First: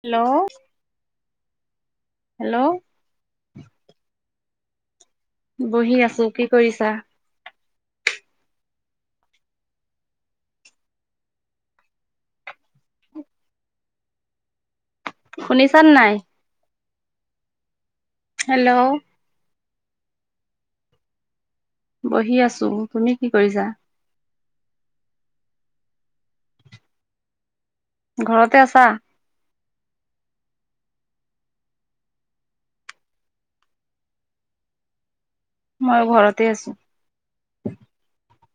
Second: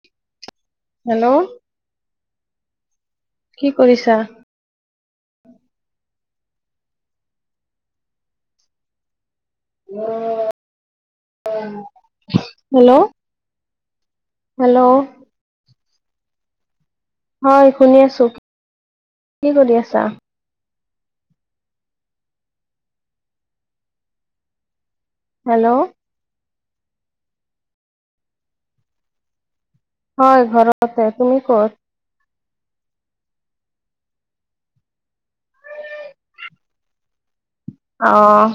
Hello hello hello কি কৰিছা? বহি আছো কি কৰিছা? হেল্ল' হেল্ল' শুনিছা নাই। হয় শুনি আছো হেল্ল' কি কৰি আছা? বহি আছো তুমি কি কৰিছা? হেল্ল'। ঘৰতে আছা? হয় ঘৰতে। তুমি ক'ত? মই ঘৰতে আছো। অ'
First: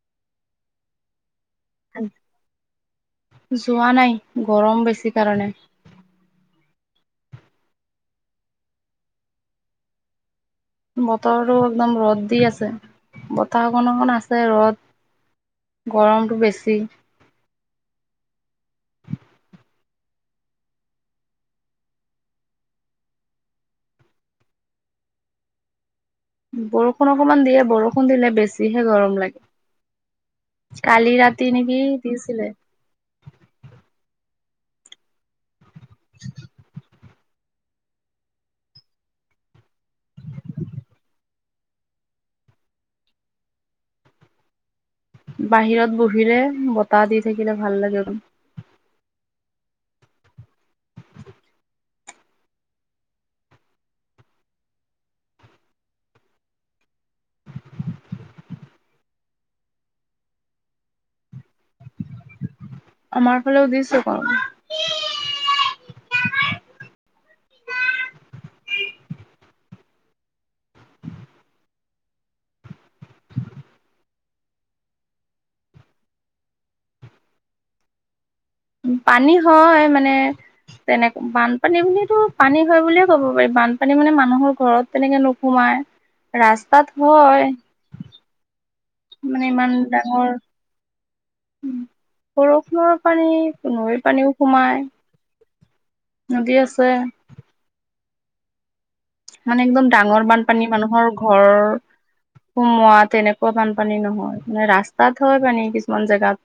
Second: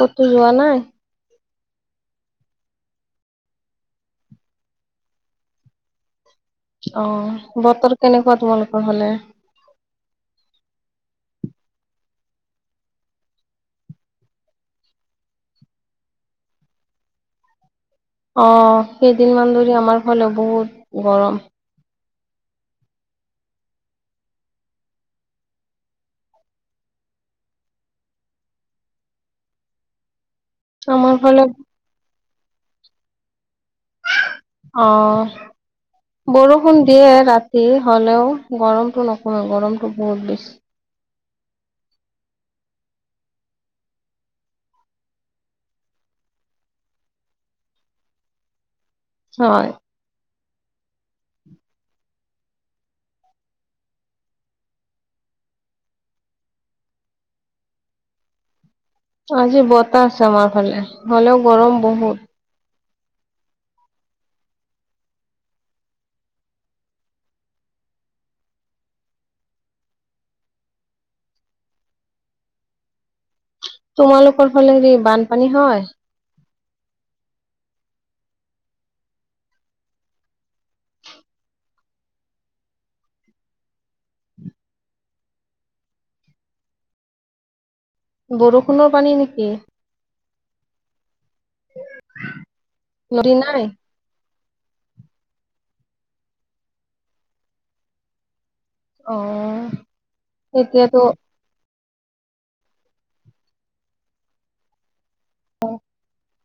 কতো যোৱা নাই? যোৱা নাই গৰম বেছি কাৰণে। অ' বতৰ কেনেকুৱা তোমালোকৰ হ'লে? বতৰটো একদম ৰ'দ দি আছে। বতাহকণ অকন আছে ৰ'দ গৰমটো বেছি। অহ কেইদিনমান ধৰি আমাৰ ফালে বহুত গৰম। বৰষুণ অকণমান দিয়ে বৰষুণ দিলে বেছিহে গৰম লাগে। আমাৰ কালি ফালে ৰাতি নেকি দিছিলে। অ বৰষুণ দিয়ে ৰাতি। তি হ'লেও গৰমতটো নকমে গৰমতটো বহুত বেছি। বাহিৰত বহিলে বতাহ দি থাকিলে ভাল লাগে। হয়। আজি বতাহ আছে আমাৰ ফালে হ'লেও গৰম বহুত। আমাৰ ফালেও দিছে ক [unintelligible] তোমালোকৰ ফালে হ বানপানী হয়? পানী হয় মানে তেনেকে বানপানী বুলিতো পানী হয় বুলিয়ে ক'ব পাৰি। বানপানী মানে মানুহৰ ঘৰত তেনেকে নোসোমায়। ৰাস্তাত হয় বৰষুণৰ পানী নেকি? মানে ইমান ডাঙৰ বৰষুণৰ পানী নদী নাই নৈৰ পানীও। সোমাই নদী আছে। অ মানে একদম ডাঙৰ বানপানী এতিয়াতো মানুহৰ ঘৰ সোমোৱাত তেনেকুৱা বানপানী নহয় মানে ৰাস্তাত হয় পানী কিছুমান জেগাত।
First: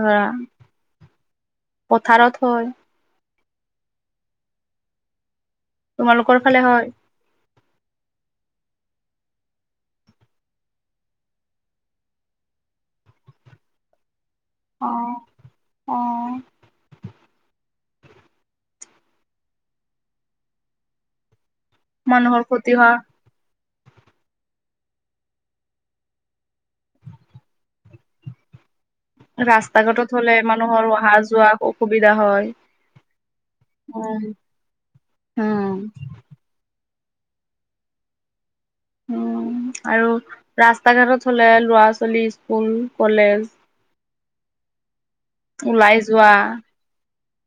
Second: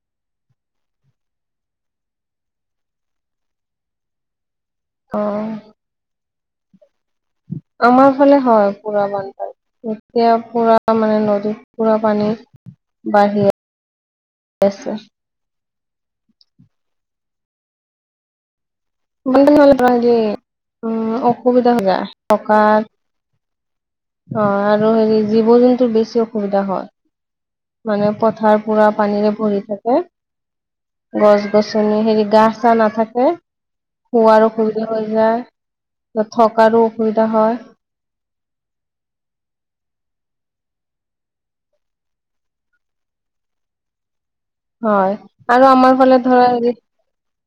ধৰা পথাৰত হয়। [inaudible] অ'। তোমালোকৰ ফালে হয়? আমাৰ ফালে হয় পুৰা বানপানী। এতিয়া পুৰা মানে নদীত পুৰা পানী বাঢ়ি আ চ [inaudible] অ', অ'। [unintelligible] অসুবিধা হৈ জায় মানুহৰ থকা ক্ষতি হোৱা অ [unintelligible] আৰু হেৰি জীৱ জন্তুৰ বেছি অসুবিধা হয়। মানে পথাৰ পুৰা পানীৰে ভৰি ৰাস্তা থাকে ঘাটত হ'লে মানুহৰ অহা গছ যোৱা গছনি অসুবিধা হেৰি হয়। গা চা নাথাকে। খোৱাৰো অসুবিধা হৈ উম, যায় থকাৰো। অসুবিধা হয়। অহ। আৰু ৰাস্তা ঘাটত হ'লে লৰা ছোৱালী স্কুল কলেজ হয় আৰু আমাৰ ওলাই ফালে যোৱা ধৰা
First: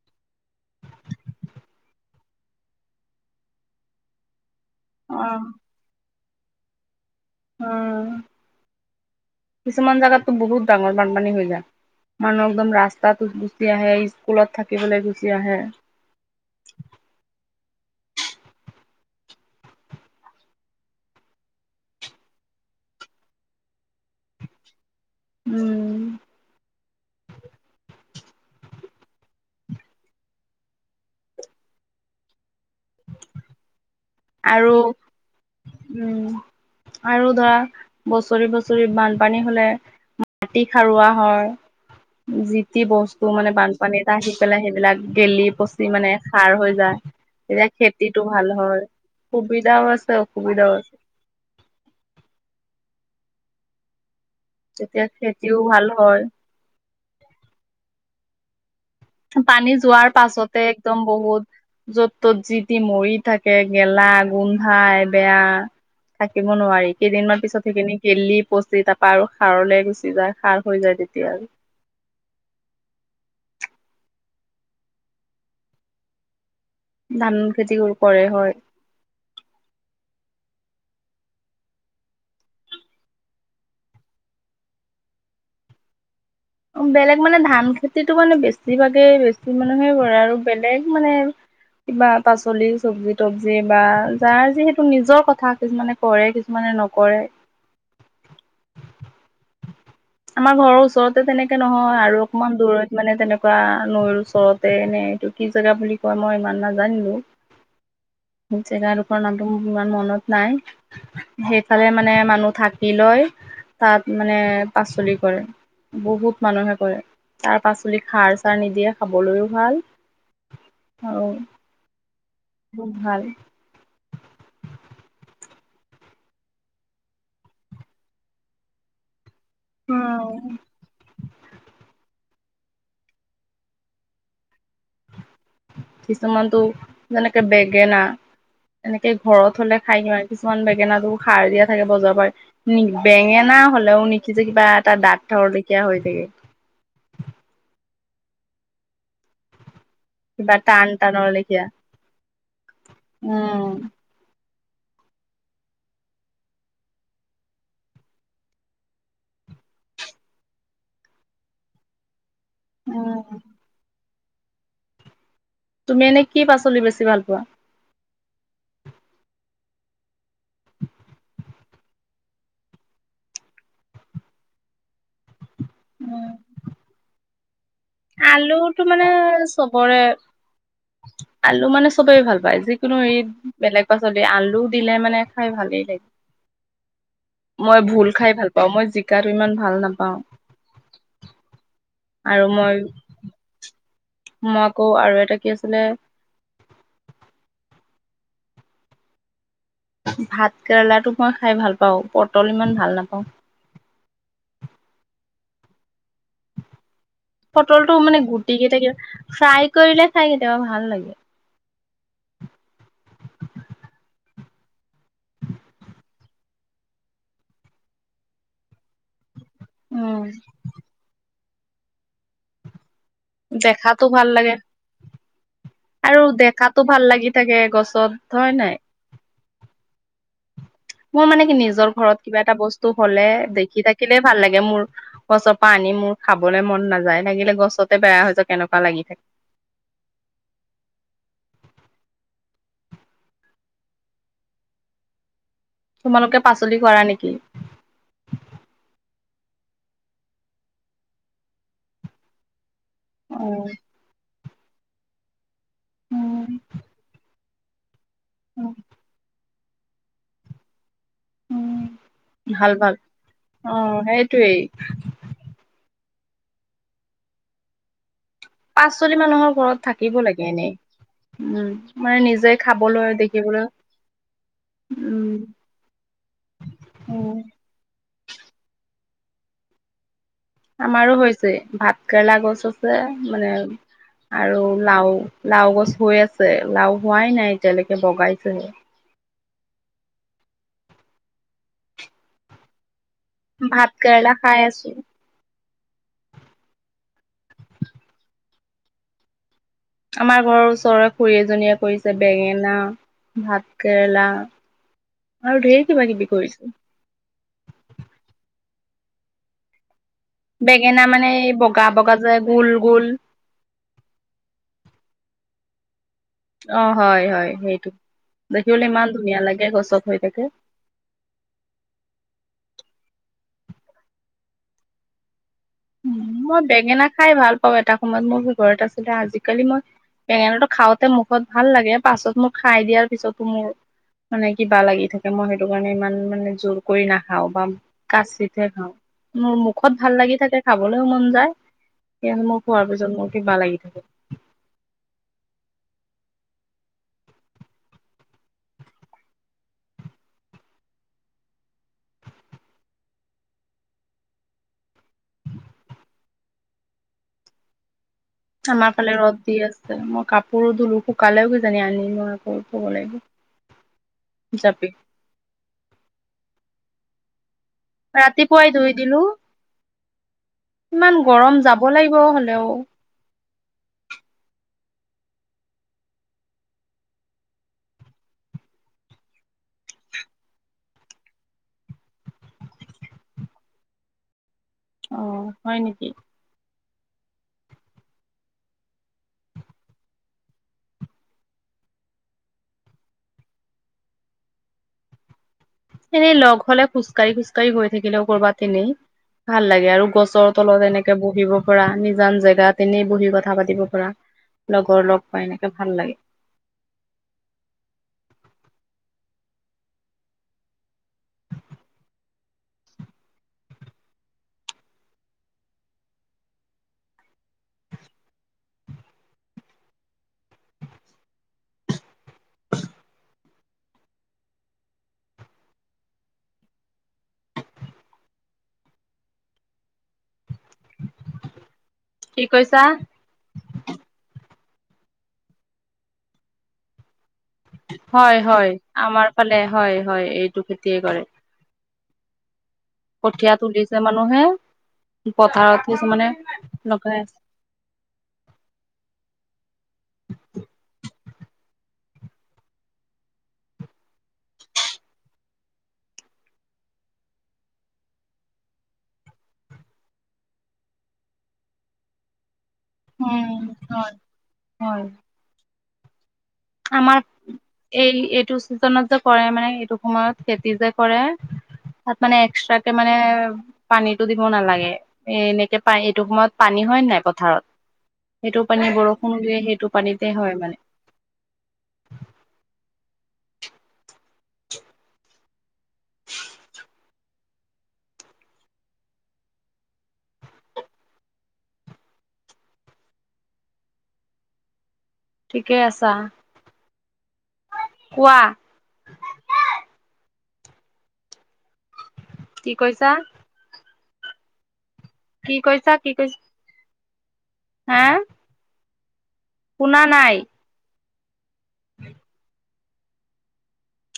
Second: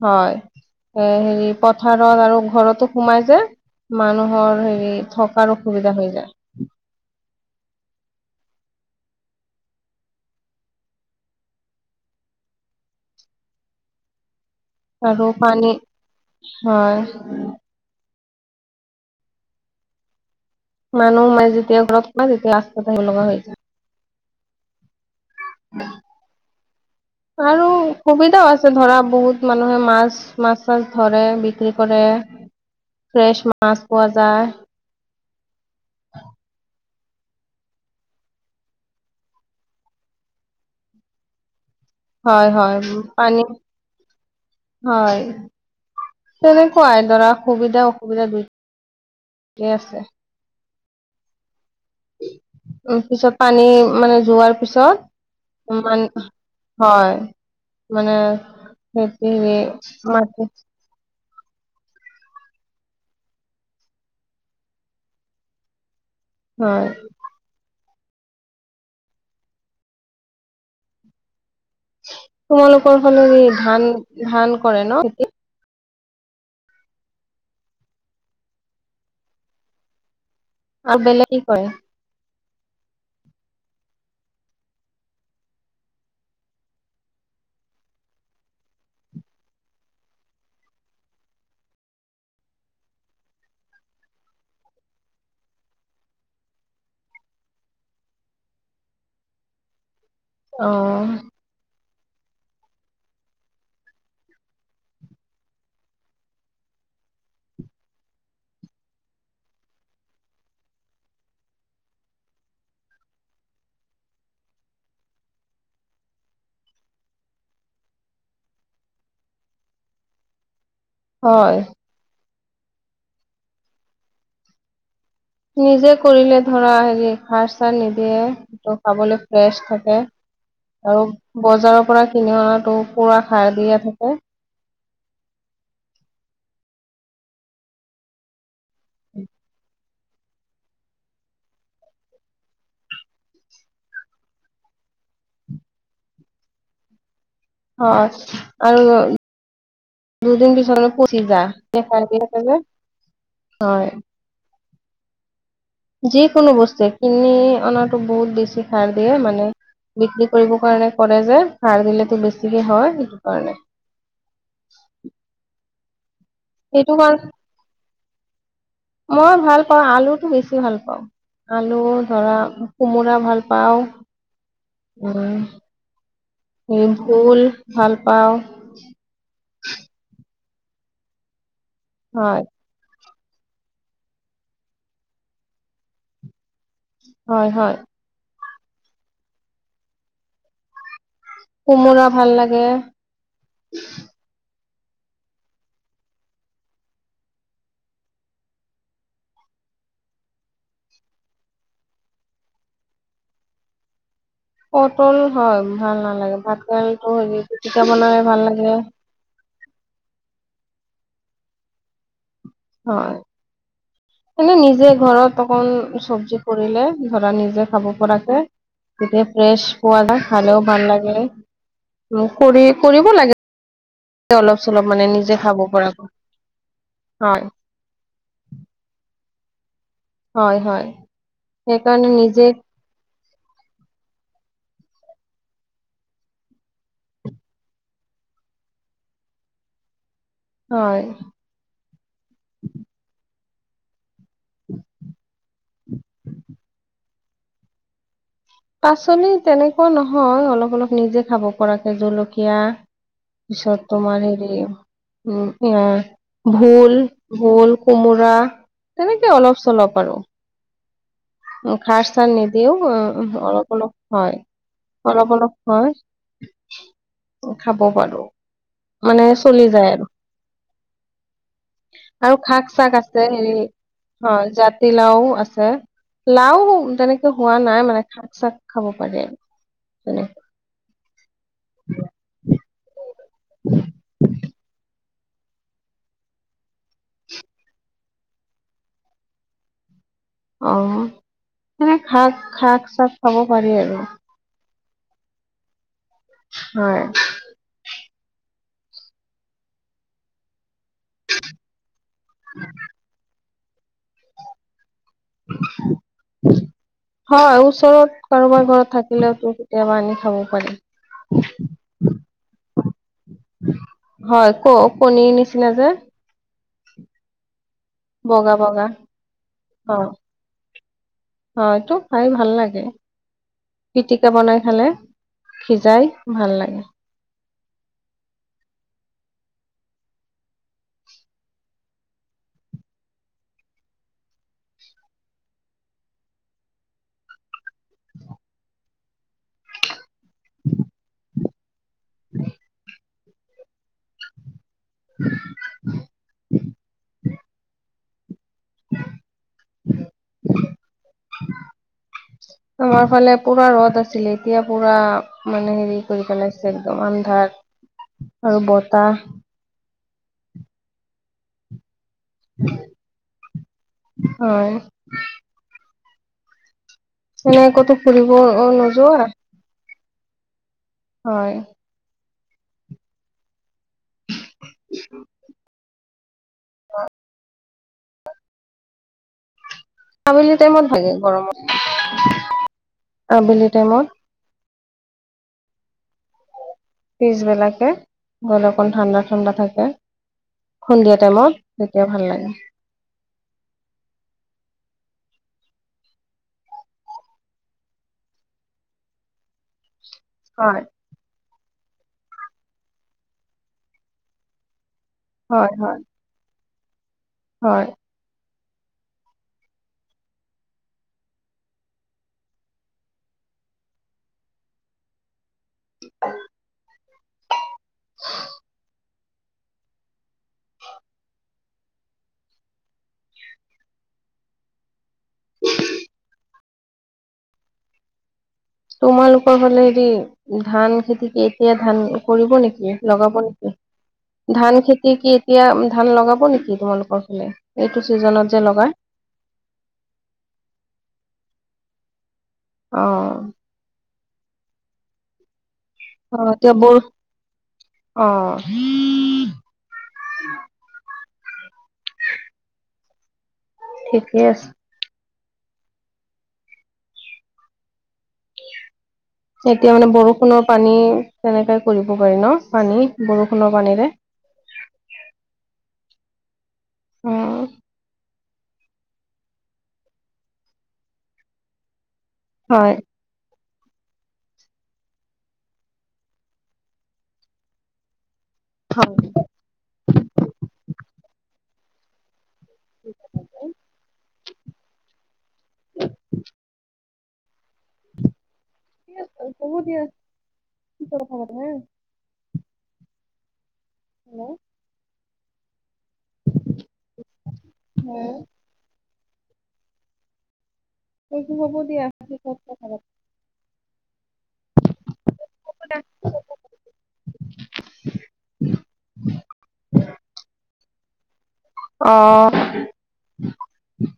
হয় এ হেৰি পথাৰত আৰু ঘৰতো সোমাই যে মানুহৰ হেৰি অ', থকাৰ অসুবিধা হৈ যায়। উম কিছুমান জাগাতো বহুত ডাঙৰ বানপানী হৈ যায়। মানুহ একদম ৰাস্তাতচ গুছি আহে স্কুলত। থাকিবলৈ গুচি আৰু আহে পানী হয়। মানুহ সোমাই যেতিয়া ঘৰত পা তেতিয়া ৰাস্তাত আহিব লগা হৈ যায়। উম। আৰু সুবিধাও আছে ধৰা বহুত মানুহে মাছ মাছ চাছ ধৰে বিক্ৰী কৰে ফ্ৰেছ মাছ পোৱা যায়। আৰু উম আৰু ধৰা বছৰি-বছৰি বানপানী হলে মাটি খাৰুৱা হয়। হয় যি হয় তি বস্তু পানী মানে বানপানী এটা আহি পেলাই সেইবিলাক হয় গেলি-পচি মানে সাৰ হৈ তেনেকুৱাই ধৰা এতিয়া সুবিধা অসুবিধা খেতিটো ভাল দুইটাই হয়। সুবিধাও আছে, অসুবিধা [unintelligible] উ পিছত পানী মানে যোৱাৰ তেতিয়া খেতিও ভাল হয় পিছত হয় মানে। খেতি পানী যোৱাৰ মাটি পাছতে একদম বহুত। য'ত ত'ত যিতি মৰি থাকে। গেলা গোন্ধাই বেয়া থাকিব হয় নোৱাৰি। কেইদিনমান পিছত সেইখিনি খেলি পচি তাৰপা আৰু সাৰলে গুচি যায়। সাৰ হৈ যায় তেতিয়া আৰু তোমালোকৰ ফালৰ ই ধান ধান কৰে ন নি ধান খেতি কৰে হয়। আৰু বেলেগেই কৰে। বেলেগ মানে ধান খেতিটো মানে বেছিভাগেই বেছি মানুহে কৰে আৰু বেলেগ মানে কিবা পাচলি চব্জি তবজি বা যাৰ যিহেতু নিজৰ কথা কিছুমানে কৰে। কিছুমানে নকৰে। আমাৰ অ ঘৰৰ ওচৰতে তেনেকে নহয়। আৰু অকমান দূৰত মানে তেনেকুৱা নৈ ওচৰতে নে এইটো কি জেগা বুলি কোৱা মই ইমান নাজানিলো। [inaudible] জেগাডোখৰ নামটো মোৰ ইমান মনত নাই। সেইফালে মানে মানুহ থাকি লয়। তাত মানে পাচলি কৰে। বহুত মানুহে কৰে। তাৰ পাচলি সাৰ চাৰ নিদিয়ে, খাবলৈও ভাল। অ হয় বহুত ভাল। নিজে কৰিলে ধৰা হেৰি সাৰ চাৰ নিদিয়ে। টো খাবলে ফ্ৰেছ থাকে উম। আৰু বজাৰৰ পৰা কিনি অনাটো পুৰা সাৰ দিয়া থাকে। কিছুমানটো যেনেকে বেগেনা এনেকে ঘৰত হ'লে খাই কি কিছুমান বেগেনাটো সাৰ দিয়া থাকে। বজাৰৰ পৰা বেঙেনা হলেও নিসিজে কিবা। টা দাঁত থৰলেকিয়া হৈ থাকে। হয় আৰু কিবা দুদিন পিছত টান পচি টানৰ লেখীয়া যায়। সাৰ দিয়া থাকে যে, উম হয় যিকোনো বস্তুৱে। কিনি অনাতো বহুত বেছি সাৰ দিয়ে। মানে বিক্ৰী কৰিবৰ কাৰণে কৰে যে। সাৰ দিলেতো বেছি তিয়ে হয় সেইটো উম কাৰণে। তুমি এনে কি পাচলি সেইটো বেছি ভাল কাৰণে পোৱা? মই ভাল আলুটো বেছি ভাল পাওঁ। আলু ধৰা কোমোৰা ভাল পাওঁ। উ উম স ভোল ভাল পাওঁ আলুটো মানে চবৰে আলু মানে চবেই ভাল হয় পায়। যিকোনো এই বেলেগ পাচলি আলু দিলে মানে খাই ভালেই হয় লাগে। হয় মই ভোল খাই ভাল পাওঁ। মই জিকাটো ইমান ভাল নাপাওঁ। কোমোৰা ভাল আৰু লাগে মই মই আকৌ আৰু এটা কি আছিলে? ভাত কেৰেলাটো মই খাই ভাল পাওঁ। পটল ইমান ভাল নাপাওঁ। পটল হয় ভাল নালাগে। ভাত কেৰেলাটো হেৰি পিতিকা পটলটো মানে বনালে ভাল গুটি লাগে। কেইটা কিবা ফ্ৰাই কৰিলে চাই কেতিয়াবা ভাল লাগে। হয়। এনে নিজে ঘৰত অকণ চব্জি কৰিলে, ধৰা নিজে খাব পৰাকে। তেতিয়া ফ্ৰেছ পোৱা দা উম, খালেও ভাল লাগে। খুৰীৰ কৰিব লাগে দেখাতো ভাল লাগে অলপ চলপ মানে নিজে। খাব পৰাকৈ আৰু দেখাতো ভাল লাগি হয় থাকে গছত হয় নাই? হয় হয়। মোৰ মানে কি নিজৰ সেইকাৰণে ঘৰত কিবা নিজে এটা বস্তু হলে- দেখি থাকিলে ভাল লাগে মোৰ। গছৰ পৰা আনি মোৰ খাবলৈ মন নাযায়, লাগিলে গছতে বেয়া হৈ যায়। কেনেকুৱা লাগি থাকে? হয়। [inaudible] তোমালোকে পাচলি কৰা নেকি? পাচলি তেনেকুৱা নহয়, অলপ অলপ নিজে খাব পৰাকে জলকীয়া অ', পিছত তোমাৰ হেৰি উ ভিতৰত, উম, ভোল, ভোল। কোমোৰা, তেনেকে অলপ চলপ আৰু। উম, খাৰ- চাৰ ভাল নিদিয়েও। ভাল উ অলপ অলপ অ', হয়, সেইটোৱেই অলপ অলপ হয়। ত খাব পাৰো। পাচলি মানে মানুহৰ চলি ঘৰত যায় আৰু থাকিব লাগে এনেই। উম, মানে নিজে খাবলৈ আৰু দেখিবলৈ। অ, জাতিলাও উম, আছে। লাও তেনেকে উম। হোৱা নাই মানে, শাক- চাক খাব পাৰি তেনে আমাৰো হৈছে, ভাত কেৰেলা গছ আছে মানে আৰু লাও। লাও গছ হৈ আছে, লাও হোৱাই নাই এতিয়ালৈকে, বগাইছেহে। অহ। এনেই শাক-শাক চব ভাত কেৰেলা খাই আছো। হয়। আমাৰ ঘৰৰ ওচৰৰে খুৰী এজনীয়ে কৰিছে বেঙেনা। ভাত কেৰেলা। আৰু ঢেৰ কিবা কিবি কৰিছে হয়, ওচৰত কাৰোবাৰ ঘৰত। থাকিলেও তোৰ কেতিয়াবা আনি। খাব পাৰি বেঙেনা মানে এই বগা বগা যে গোল গোল। পনীৰ নিচিনা যে। অ হয় হয়, সেইটো বগা দেখিবলৈ বগা ইমান ধুনীয়া লাগে গছত হৈ থাকে। হয়, এইটো খাই ভাল লাগে পিটিকা বনাই খালে। সিজাই ভাল মই লাগে বেঙেনা খাই ভাল পাওঁ। এটা সময়ত মোৰ ঘৰত আছিলে, আজিকালি মই- বেঙেনাটো খাওঁতে মুখত ভাল লাগে, পাছত মোক খাই দিয়াৰ পিছতো মোৰ- মানে কিবা লাগি থাকে, মই সেইটো কাৰণে ইমান মানে জোৰ কৰি নাখাও বা কাচিতহে খাওঁ। মোৰ মুখত ভাল লাগি থাকে। খাবলৈও মন যায়, সেই মোৰ খোৱাৰ পিছত মোৰ কিবা লাগি থাকে। [unintelligible] [unintelligible] হয় [unintelligible] [unintelligible] আমাৰ ফালে পুৰা ৰ'দ আছিলে, এতিয়া পুৰা মানে হেৰি কৰি পেলাইছে একদম আন্ধাৰ। আৰু আমাৰ বতাহ ফালে ৰ'দ দি আছে, মই কাপোৰো ধুলো শুকালেও কিজানি আনিমো। হয় [unintelligible] মনে ক'তো ফুৰিব অ' ৰাতিপুৱাই ধুই দিলো নোযোৱা? ইমান হয় গৰম, যাব লাগিব হ'লেও। [inaudible] অঁ আবেলি টাইমত ভাগে গৰমত আবেলি টাইমত অ হয় নেকি? পিছবেলাকে অকণ ঠাণ্ডা-ঠাণ্ডা থাকে সন্ধিয়া টাইমত তেতিয়া ভাল লাগে। [inaudible] এনেই লগ হলে খোজকাঢ়ি-খোজকাঢ়ি হৈ থাকিলেও কৰ'ৰবাত তেনেই ভাল লাগে আৰু [inaudible] গছৰ তলত হয় এনেকে বহিব পৰা নিজান জেগাত এনেই বহি কথা পাতিব পৰা লগ [unintelligible] লগৰ লগ পাই হয় এনেকে ভাল হয় লাগে। হয় [inaudible] তোমালোকৰ ফালে হেৰি ধান খেতিক এতিয়া ধান কি কৰিব কৈছা নেকি লগাব নেকি ধান খেতি কি এতিয়া ধান লগাব নেকি তোমালোকৰ ফালে এইটো চিজনত যে হয়-হয় লগাই আমাৰ ফালে হয়-হয় এইটো খেতিয়ে কৰে অ কঠিয়া তুলিছে মানুহে পথাৰত কিছুমানে অ তেওঁ লগাই আছে অঁ উ [unintelligible] ঠিকেই আছে এতিয়া মানে বৰষুণৰ পানী তেনেকাই কৰিব পাৰি ন? পানী উম বৰষুণৰ পানীৰে হয় হয় আমাৰ অ এই এইটো চিজনত যে কৰে মানে এইটো সময়ত খেতি যে কৰে তাত মানে এক্সট্ৰা কে হয় মানে পানীটো দিব নালাগে এ এনেকে পানীটো সময়ত পানী হয় নাই পথাৰত সেইটো পানী হয় বৰষুণ দিয়ে। সেইটো পানীতে হয় মানে [inaudible] [unintelligible] বহুত দেৰি কি কথা কথা পতা [unintelligible] উম [inaudible] ঠিকে আছে। হুম। কোৱা এইটো হ'ব দিয়া। পিছত কি কথা কৈছা? কি কৈছা পাতিম কি কৈছা হা শুনা নাই অ',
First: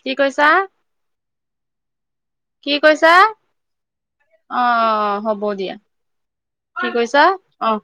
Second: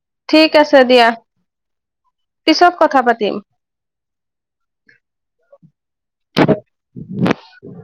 কি কৈছা ঠিক আছে দিয়া পিছত কথা পাতিম। অ'-অ' হ'ব দিয়া। কি কৈছা আহ [inaudible]